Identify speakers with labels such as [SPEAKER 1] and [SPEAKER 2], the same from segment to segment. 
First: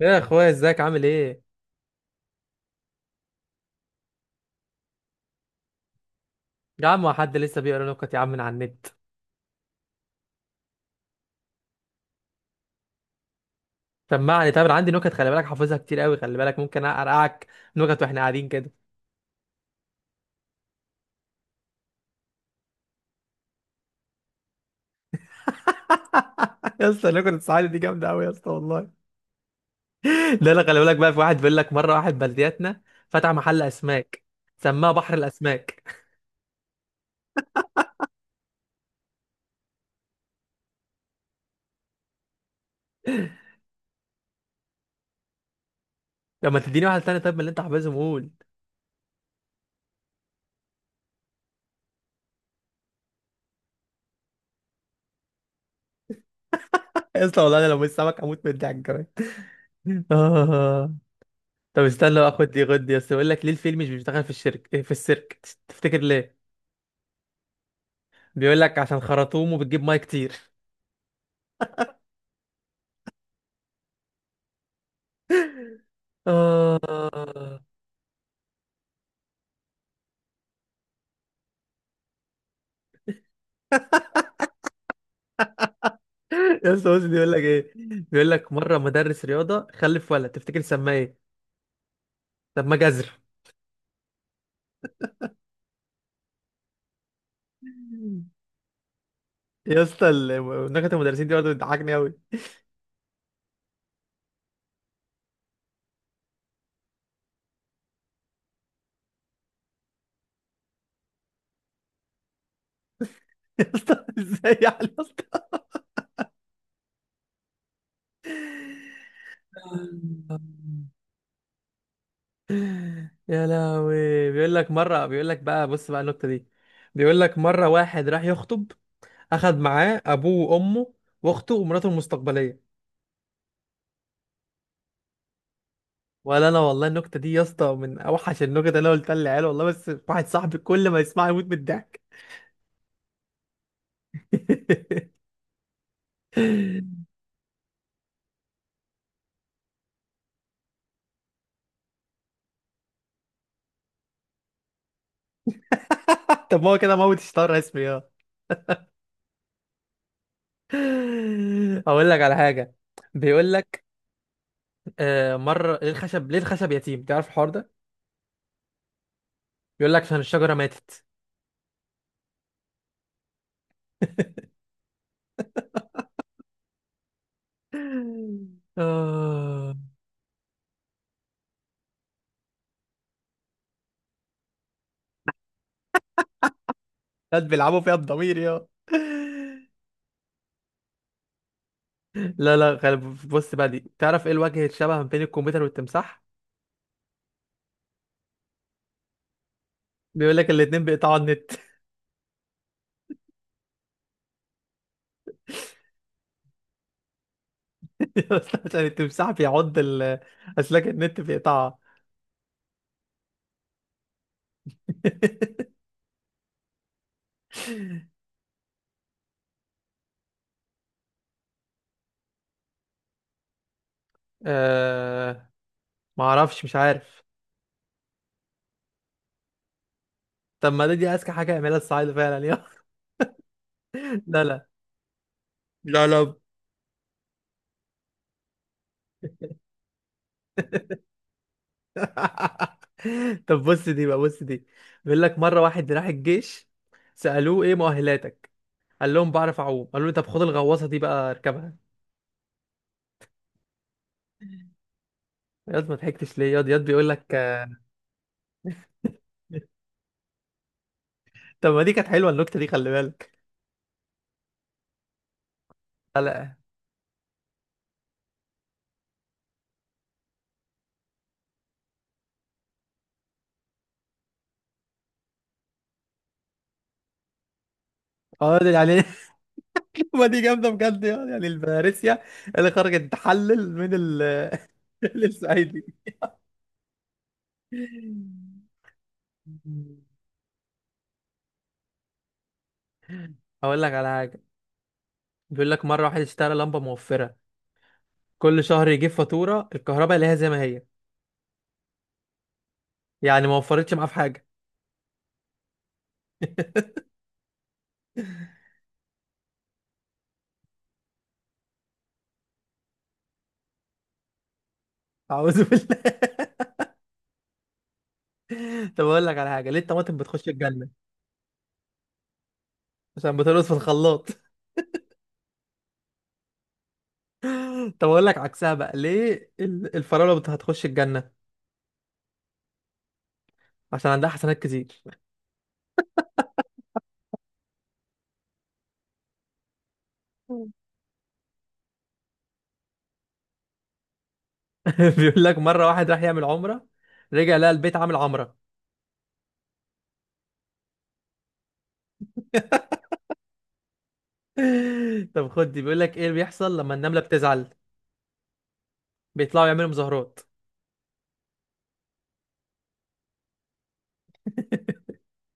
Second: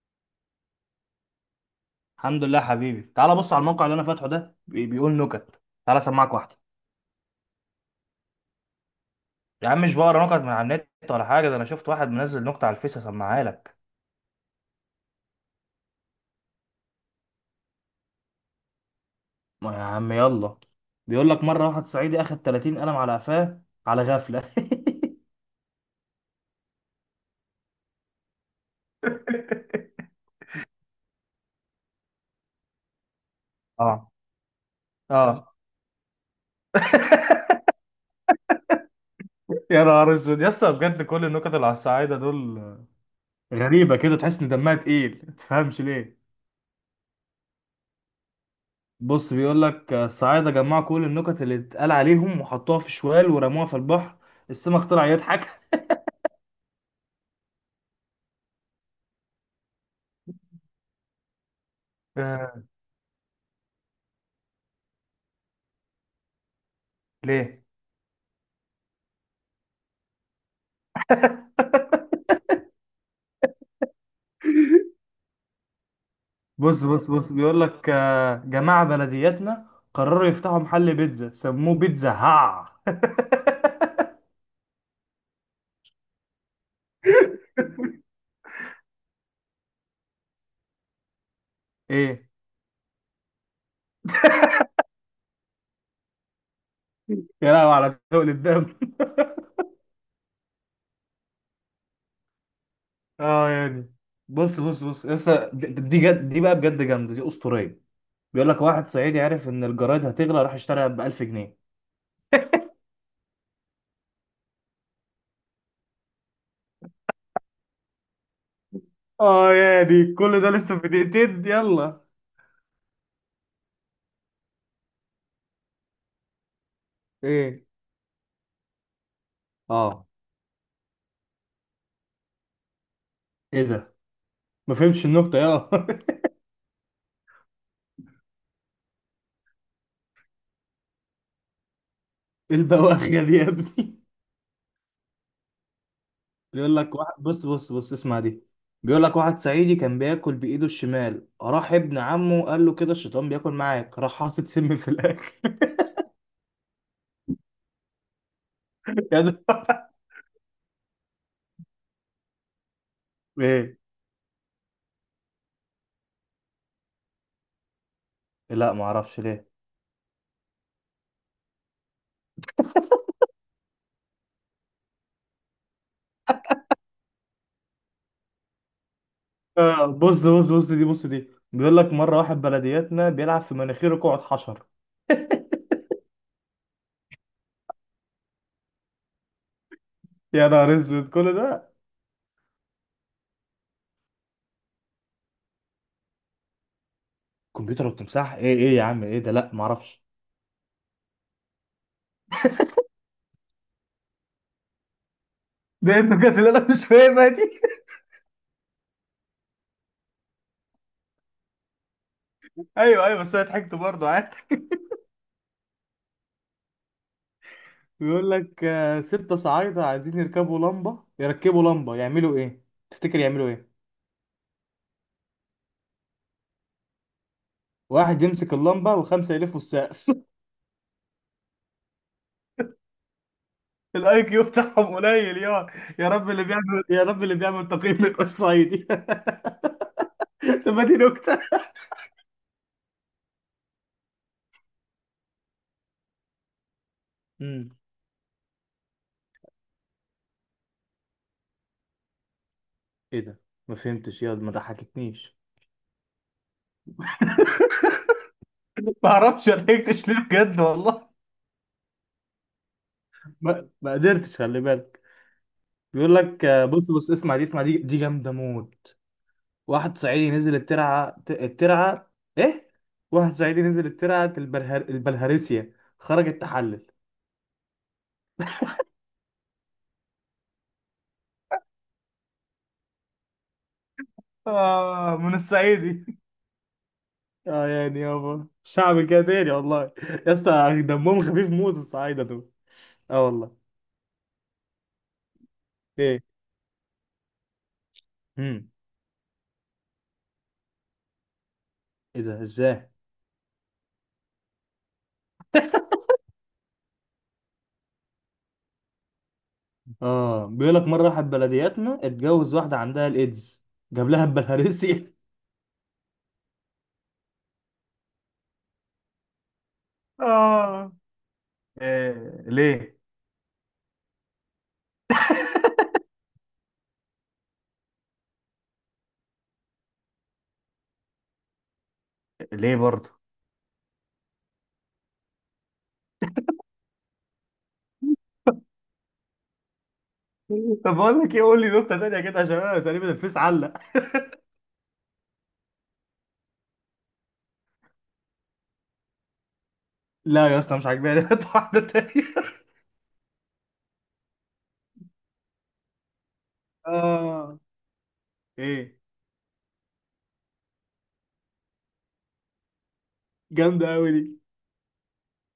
[SPEAKER 1] يا اخويا ازيك عامل ايه؟
[SPEAKER 2] الحمد لله حبيبي، تعالى بص على الموقع اللي انا فاتحه ده، بيقول نكت، تعالى اسمعك واحده.
[SPEAKER 1] يا عم هو حد لسه بيقرا نكت يا عم من على النت؟
[SPEAKER 2] يا عم مش بقرا نكت من على النت ولا حاجه، ده انا شفت واحد منزل نكته على الفيس، اسمعها لك.
[SPEAKER 1] سمعني، طب انا عندي نكت، خلي بالك حافظها كتير قوي، خلي بالك ممكن ارقعك نكت واحنا قاعدين كده.
[SPEAKER 2] ما يا عم يلا. بيقول لك مره واحد صعيدي اخد 30 قلم على قفاه على غفله.
[SPEAKER 1] يا اسطى نكت الصعيدي دي جامده قوي يا اسطى والله. ده انا خلي بالك بقى، في واحد بيقول لك مره واحد بلدياتنا فتح محل
[SPEAKER 2] اه،
[SPEAKER 1] اسماك، سماه بحر
[SPEAKER 2] اه،
[SPEAKER 1] الاسماك.
[SPEAKER 2] يا نهار اسود يا اسطى، بجد كل النكت اللي على الصعايده دول غريبه كده، تحس ان دمها تقيل، ما تفهمش ليه.
[SPEAKER 1] لما تديني واحد تاني طيب من اللي انت حافظهم قول.
[SPEAKER 2] بص، بيقول لك الصعايده جمعوا كل النكت اللي اتقال عليهم وحطوها في شوال ورموها في البحر، السمك طلع يضحك.
[SPEAKER 1] يا اسطى والله انا لو مش سمك هموت من الضحك كمان. آه. طب استنى بقى، خد دي خد دي يا اسطى، بيقول لك ليه الفيل مش بيشتغل في الشركه في السيرك؟ تفتكر ليه؟
[SPEAKER 2] ليه؟
[SPEAKER 1] بيقول لك عشان خرطومه بتجيب ميه كتير.
[SPEAKER 2] بص بص بص،
[SPEAKER 1] آه.
[SPEAKER 2] بيقول لك جماعة بلدياتنا قرروا يفتحوا محل بيتزا سموه بيتزا هاع.
[SPEAKER 1] يا اسطى مسلم بيقول لك ايه، بيقول لك مرة مدرس رياضة خلف ولد، تفتكر سماه ايه؟
[SPEAKER 2] ايه؟
[SPEAKER 1] طب ما جزر.
[SPEAKER 2] يا لهوي على تقل الدم.
[SPEAKER 1] يا اسطى نكت المدرسين دي برضه بتضحكني قوي.
[SPEAKER 2] اه يعني. بص بص بص يا اسطى، دي جد، دي بقى بجد جامده، دي اسطوريه. بيقول لك واحد صعيدي عرف ان الجرايد هتغلى، راح اشتريها ب 1000 جنيه.
[SPEAKER 1] يا اسطى ازاي يعني يا اسطى؟
[SPEAKER 2] اه يعني، كل ده لسه في دقيقتين يلا.
[SPEAKER 1] يا لهوي. بيقول لك مرة، بيقول لك بقى، بص بقى النكتة دي، بيقول لك
[SPEAKER 2] ايه؟
[SPEAKER 1] مرة واحد راح يخطب، أخد معاه
[SPEAKER 2] اه،
[SPEAKER 1] أبوه وأمه وأخته ومراته المستقبلية.
[SPEAKER 2] ايه ده؟ ما فهمتش النكته يا.
[SPEAKER 1] ولا أنا والله النكتة دي يا اسطى من أوحش النكت اللي أنا قلتها للعيال والله، بس واحد صاحبي كل ما يسمعها يموت من الضحك.
[SPEAKER 2] البواخيه دي يا ابني. بيقول لك واحد، بص بص بص اسمع دي. بيقول لك واحد صعيدي كان بياكل بايده الشمال، راح ابن عمه قال له كده الشيطان بياكل معاك، راح حاطط سم في الاكل.
[SPEAKER 1] طب ما هو كده موت اشتهر اسمي اه.
[SPEAKER 2] يا ده،
[SPEAKER 1] اقول لك على حاجه، بيقول
[SPEAKER 2] ايه؟
[SPEAKER 1] لك مره ليه الخشب، ليه الخشب يتيم، تعرف الحوار ده؟
[SPEAKER 2] لا، ما اعرفش ليه.
[SPEAKER 1] بيقول لك عشان الشجره ماتت. آه.
[SPEAKER 2] آه، بص بص بص دي، بص دي، بيقول لك مره واحد بلدياتنا بيلعب في مناخيره، قعد حشر.
[SPEAKER 1] ناس بيلعبوا فيها الضمير يا.
[SPEAKER 2] يا نهار اسود، كل ده؟
[SPEAKER 1] لا لا بص بقى دي، تعرف ايه الوجه الشبه ما بين الكمبيوتر والتمساح؟
[SPEAKER 2] كمبيوتر وتمساح؟ ايه ايه يا عم، ايه ده؟ لا، ما اعرفش.
[SPEAKER 1] بيقول لك الاتنين بيقطعوا النت.
[SPEAKER 2] ده انت بجد، لا لا، مش فاهمها دي.
[SPEAKER 1] يا اسطى عشان التمساح بيعض اسلاك النت بيقطعها.
[SPEAKER 2] ايوه، ايوه، بس انا ضحكت برضه عادي. بيقول لك ستة صعايدة عايزين يركبوا لمبة، يركبوا لمبة يعملوا ايه؟ تفتكر يعملوا ايه؟
[SPEAKER 1] آه. ما اعرفش، مش عارف.
[SPEAKER 2] واحد يمسك اللمبة وخمسة يلفوا السقف.
[SPEAKER 1] طب ما ده دي اذكى حاجه يعملها الصعايده فعلا يا.
[SPEAKER 2] الاي كيو
[SPEAKER 1] لا لا.
[SPEAKER 2] بتاعهم قليل يا.
[SPEAKER 1] لا
[SPEAKER 2] يا رب
[SPEAKER 1] لا.
[SPEAKER 2] اللي بيعمل يا رب اللي بيعمل تقييم ما يبقاش صعيدي. طب ما دي نكتة.
[SPEAKER 1] طب بص دي بقى، بص دي، بيقول لك مره واحد راح الجيش، سالوه ايه
[SPEAKER 2] امم
[SPEAKER 1] مؤهلاتك، قال لهم بعرف اعوم، قالوا له طب خد الغواصه دي بقى اركبها.
[SPEAKER 2] ايه ده؟ ما فهمتش يا، ما ضحكتنيش.
[SPEAKER 1] ياض ما ضحكتش ليه ياض، ياض بيقول لك.
[SPEAKER 2] ما اعرفش ضحكتش ليه بجد والله.
[SPEAKER 1] طب ما دي كانت حلوه النكته دي خلي بالك.
[SPEAKER 2] ما قدرتش، خلي بالك. بيقول
[SPEAKER 1] لا
[SPEAKER 2] لك
[SPEAKER 1] لا.
[SPEAKER 2] بص بص، اسمع دي، اسمع دي، دي جامدة موت. واحد صعيدي نزل الترعه الترعه. ايه؟ واحد صعيدي نزل الترعه البلهارسيا، خرج التحلل.
[SPEAKER 1] اه ده يعني. ما دي جامده بجد، يعني يعني الفارسيا اللي خرجت تحلل من ال.
[SPEAKER 2] آه،
[SPEAKER 1] من
[SPEAKER 2] من
[SPEAKER 1] الصعيدي.
[SPEAKER 2] الصعيدي. اه يعني، يابا شعب كده تاني والله. يا اسطى دمهم خفيف موت الصعايده دول. اه والله.
[SPEAKER 1] هقول لك على حاجه، بيقول لك مره واحد
[SPEAKER 2] ايه؟
[SPEAKER 1] اشترى لمبه موفره، كل
[SPEAKER 2] امم
[SPEAKER 1] شهر يجيب فاتوره الكهرباء اللي هي زي ما هي،
[SPEAKER 2] ايه ده؟ ازاي؟
[SPEAKER 1] يعني ما وفرتش معاه في حاجه.
[SPEAKER 2] اه، بيقول لك مره واحد بلدياتنا اتجوز واحده عندها الايدز، جاب لها البلهارسيا.
[SPEAKER 1] اعوذ بالله. طب اقول لك على حاجه، ليه الطماطم بتخش الجنه؟
[SPEAKER 2] آه، إيه؟ ليه؟
[SPEAKER 1] عشان بترقص في الخلاط. طب اقول لك عكسها بقى، ليه الفراوله هتخش الجنه؟
[SPEAKER 2] ليه برضه؟
[SPEAKER 1] عشان عندها حسنات كتير.
[SPEAKER 2] طب بقول لك إيه، قول لي نكتة تانية كده عشان أنا تقريبا الفيس علق.
[SPEAKER 1] بيقول لك مره واحد راح يعمل عمره، رجع لقى البيت عامل عمره.
[SPEAKER 2] لا يا اسطى، مش عاجباني. هات واحدة تانية.
[SPEAKER 1] طب خد دي، بيقول لك ايه اللي بيحصل لما النمله
[SPEAKER 2] اه،
[SPEAKER 1] بتزعل؟
[SPEAKER 2] ايه،
[SPEAKER 1] بيطلعوا يعملوا مظاهرات.
[SPEAKER 2] جامدة قوي دي.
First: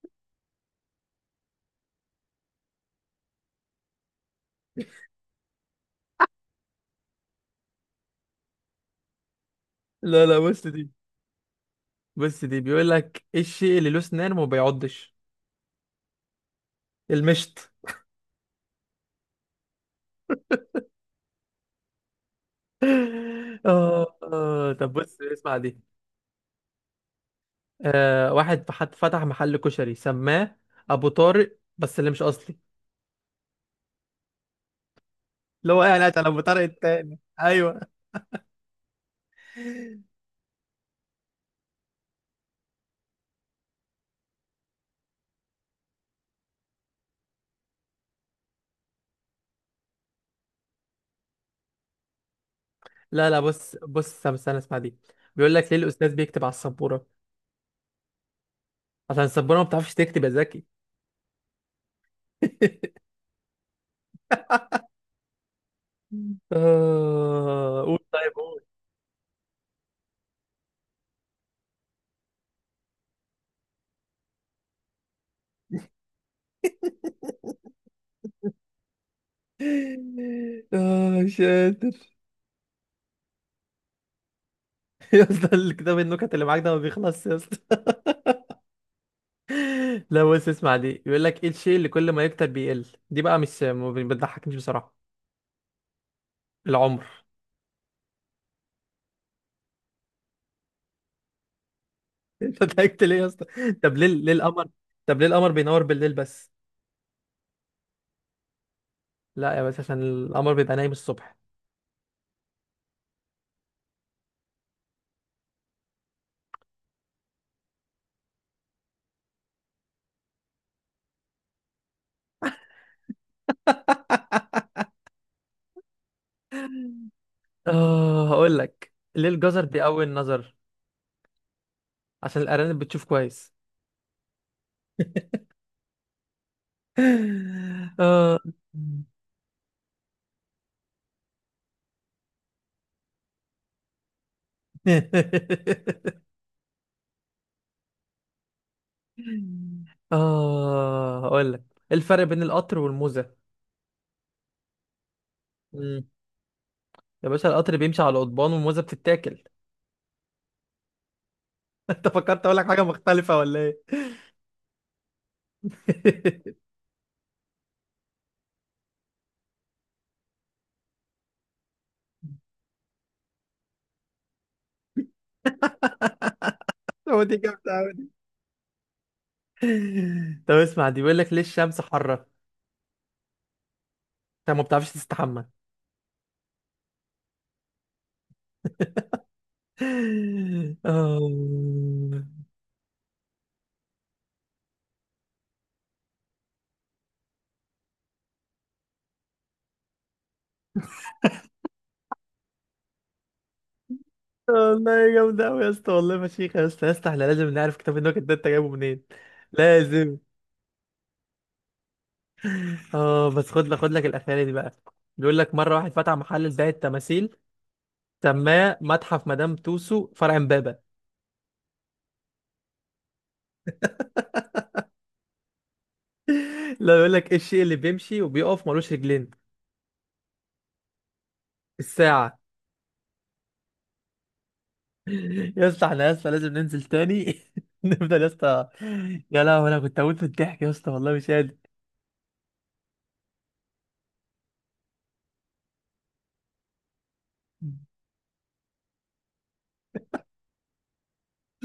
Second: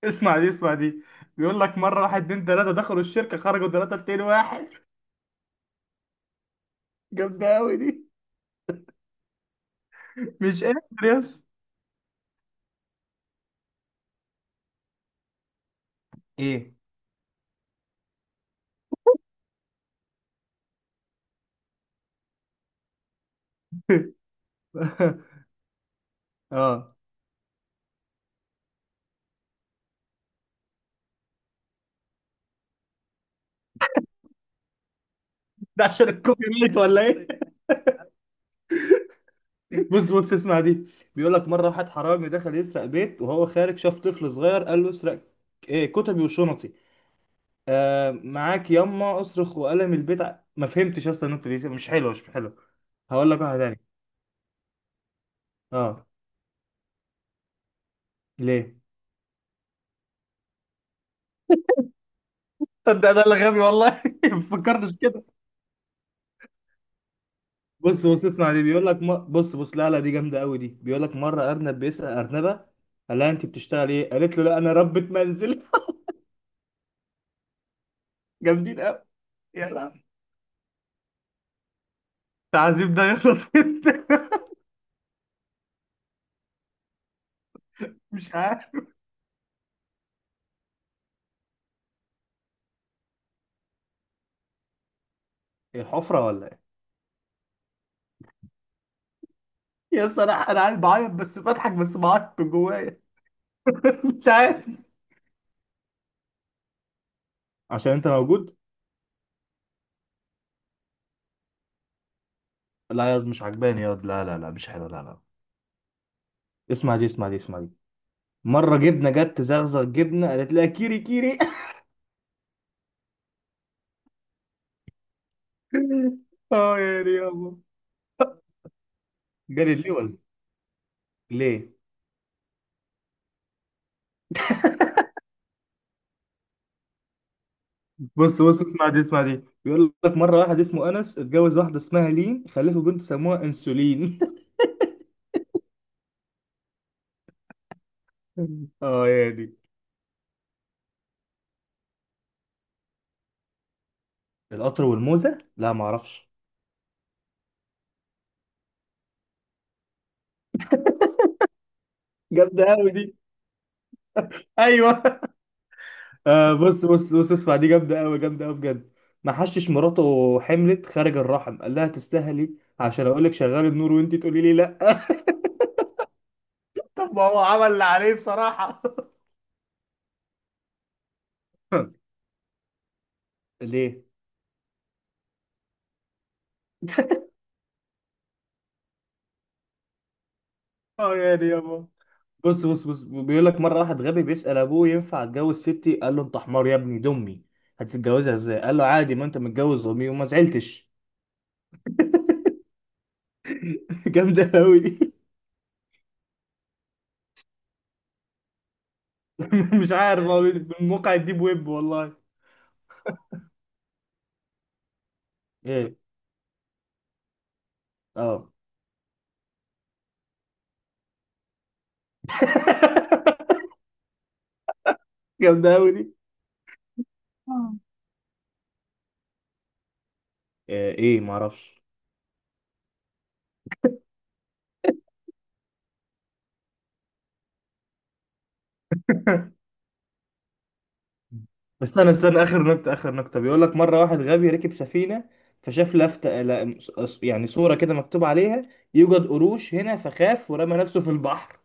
[SPEAKER 2] اسمع دي، اسمع دي، بيقول لك مرة واحد اتنين تلاتة دخلوا الشركة، خرجوا تلاتة اتنين واحد. جامدة قوي دي،
[SPEAKER 1] لا لا
[SPEAKER 2] مش
[SPEAKER 1] بص
[SPEAKER 2] قادر
[SPEAKER 1] دي،
[SPEAKER 2] يا اسطى.
[SPEAKER 1] بص دي، بيقول لك ايه الشيء اللي له اسنان وما بيعضش؟
[SPEAKER 2] ايه؟
[SPEAKER 1] المشط. آه آه، طب بص اسمع دي.
[SPEAKER 2] اه،
[SPEAKER 1] آه واحد فتح محل كشري سماه أبو طارق بس اللي مش أصلي، اللي هو
[SPEAKER 2] ده
[SPEAKER 1] يعني
[SPEAKER 2] عشان
[SPEAKER 1] قاعد على أبو
[SPEAKER 2] الكوبي
[SPEAKER 1] طارق
[SPEAKER 2] رايت ولا
[SPEAKER 1] التاني
[SPEAKER 2] ايه؟
[SPEAKER 1] أيوه.
[SPEAKER 2] بص بص اسمع دي، بيقول لك مرة واحد حرامي دخل يسرق بيت، وهو خارج شاف طفل صغير، قال له اسرق ايه؟ كتبي وشنطي. معاك يما، اصرخ وقلم البيت. ما فهمتش اصلا، النقطه دي مش حلوه، مش حلوه.
[SPEAKER 1] لا
[SPEAKER 2] هقول
[SPEAKER 1] لا
[SPEAKER 2] لك واحده
[SPEAKER 1] بص
[SPEAKER 2] تانية.
[SPEAKER 1] بص استنى استنى، اسمع دي، بيقول لك ليه
[SPEAKER 2] اه.
[SPEAKER 1] الأستاذ بيكتب على السبورة؟
[SPEAKER 2] ليه؟
[SPEAKER 1] عشان السبورة ما بتعرفش تكتب يا زكي.
[SPEAKER 2] صدق، ده اللي غبي والله. ما فكرتش كده.
[SPEAKER 1] آه قول
[SPEAKER 2] بص بص
[SPEAKER 1] طيب
[SPEAKER 2] اسمع دي،
[SPEAKER 1] قول.
[SPEAKER 2] بيقول لك بص بص، لا لا، دي جامده قوي دي. بيقول لك مره ارنب بيسال ارنبه، قال لها انت بتشتغلي ايه، قالت له لا انا ربة منزل. جامدين قوي. يلا،
[SPEAKER 1] آه مش قادر.
[SPEAKER 2] التعذيب ده يخلص امتى؟
[SPEAKER 1] يا اسطى الكتاب النكت اللي معاك ده ما بيخلصش يا اسطى.
[SPEAKER 2] مش عارف.
[SPEAKER 1] لا بص اسمع دي، بيقول لك ايه الشيء اللي كل ما يكتر بيقل؟ دي بقى مش ما بتضحكنيش بصراحه.
[SPEAKER 2] إيه، الحفره ولا ايه؟
[SPEAKER 1] العمر.
[SPEAKER 2] يا اسطى، انا قاعد بعيط، بس بضحك، بس بعيط من
[SPEAKER 1] انت
[SPEAKER 2] جوايا.
[SPEAKER 1] ضحكت ليه يا اسطى؟ طب ليه،
[SPEAKER 2] مش
[SPEAKER 1] ليه
[SPEAKER 2] عارف.
[SPEAKER 1] القمر، طب ليه القمر بينور بالليل بس؟
[SPEAKER 2] عشان انت موجود.
[SPEAKER 1] لا يا بس عشان القمر بيبقى نايم الصبح.
[SPEAKER 2] لا يا، مش عجباني يا واد. لا لا لا، مش حلو، لا لا. اسمع دي، اسمع دي، اسمع دي. مرة جبنة جت تزغزغ جبنة، قالت لها كيري كيري. اه يا ريابو.
[SPEAKER 1] اه هقول لك ليه الجزر
[SPEAKER 2] جالي
[SPEAKER 1] بيقوي
[SPEAKER 2] اللوز.
[SPEAKER 1] النظر؟
[SPEAKER 2] ليه؟
[SPEAKER 1] عشان الارانب بتشوف كويس. اه.
[SPEAKER 2] بص بص اسمع دي، اسمع دي، بيقول لك مرة واحد اسمه أنس اتجوز واحدة اسمها لين، خلفوا بنت سموها أنسولين. اه يا دي.
[SPEAKER 1] اه هقول لك ايه الفرق بين القطر والموزه؟
[SPEAKER 2] القطر والموزة؟ لا معرفش.
[SPEAKER 1] يا باشا القطر بيمشي على قضبان والموزة بتتاكل. انت فكرت اقول لك
[SPEAKER 2] جامدة
[SPEAKER 1] حاجة
[SPEAKER 2] أوي دي.
[SPEAKER 1] مختلفة ولا ايه؟
[SPEAKER 2] ايوه. آه، بص بص بص اسمع دي، جامدة أوي، جامدة أوي بجد. ما حشش مراته حملت خارج الرحم، قال لها تستاهلي، عشان أقول لك شغال النور وأنت تقولي لي لأ. طب
[SPEAKER 1] هو
[SPEAKER 2] ما
[SPEAKER 1] دي
[SPEAKER 2] هو عمل
[SPEAKER 1] جامدة
[SPEAKER 2] اللي
[SPEAKER 1] أوي دي.
[SPEAKER 2] عليه بصراحة.
[SPEAKER 1] طب اسمع دي، بيقول لك ليه الشمس حارة؟
[SPEAKER 2] ليه؟
[SPEAKER 1] انت ما بتعرفش تستحمى.
[SPEAKER 2] اه
[SPEAKER 1] آه.
[SPEAKER 2] يعني يابا. بص بص بص، بيقول لك مرة واحد غبي بيسأل أبوه ينفع أتجوز ستي، قال له أنت حمار يا ابني، دي أمي، هتتجوزها إزاي؟ قال له عادي، ما أنت متجوز أمي وما زعلتش. جامدة أوي دي.
[SPEAKER 1] والله جامدة أوي يا اسطى والله فشيخة يا اسطى، يا اسطى احنا لازم نعرف كتاب النكت ده انت جايبه منين.
[SPEAKER 2] مش
[SPEAKER 1] لازم.
[SPEAKER 2] عارف، هو من موقع الديب ويب والله.
[SPEAKER 1] اه بس خد لك خد لك الأخيرة دي بقى، بيقول لك مرة واحد
[SPEAKER 2] إيه؟
[SPEAKER 1] فتح محل لبيع التماثيل،
[SPEAKER 2] أه.
[SPEAKER 1] سماه متحف مدام توسو فرع امبابة.
[SPEAKER 2] جامدة أوي دي.
[SPEAKER 1] لا بيقول لك ايه الشيء اللي بيمشي وبيقف ملوش رجلين؟
[SPEAKER 2] آه، ايه، معرفش.
[SPEAKER 1] الساعة. يا اسطى احنا يا اسطى لازم ننزل تاني. نفضل يا اسطى. يا لهوي انا كنت هموت من الضحك يا اسطى والله مش قادر.
[SPEAKER 2] بس استنى استنى، اخر نكته اخر نكته، بيقول لك مره واحد غبي ركب سفينه، فشاف لفته، لا، يعني صوره كده مكتوب عليها يوجد قروش هنا، فخاف ورمى نفسه في البحر.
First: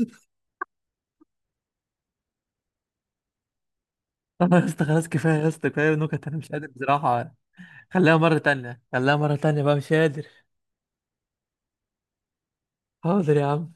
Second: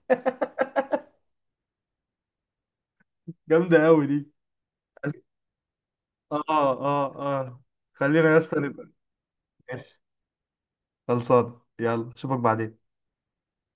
[SPEAKER 2] جامده قوي دي.
[SPEAKER 1] يا اسطى خلاص
[SPEAKER 2] بس-
[SPEAKER 1] كفاية يا اسطى، كفاية نكت انا
[SPEAKER 2] اه،
[SPEAKER 1] مش قادر
[SPEAKER 2] اه،
[SPEAKER 1] بصراحة.
[SPEAKER 2] اه.
[SPEAKER 1] خليها
[SPEAKER 2] خلينا يا
[SPEAKER 1] مرة
[SPEAKER 2] اسطى
[SPEAKER 1] تانية،
[SPEAKER 2] نبقى.
[SPEAKER 1] خليها مرة تانية بقى مش
[SPEAKER 2] ماشي،
[SPEAKER 1] قادر.
[SPEAKER 2] خلصان، يلا اشوفك بعدين.
[SPEAKER 1] حاضر يا عم.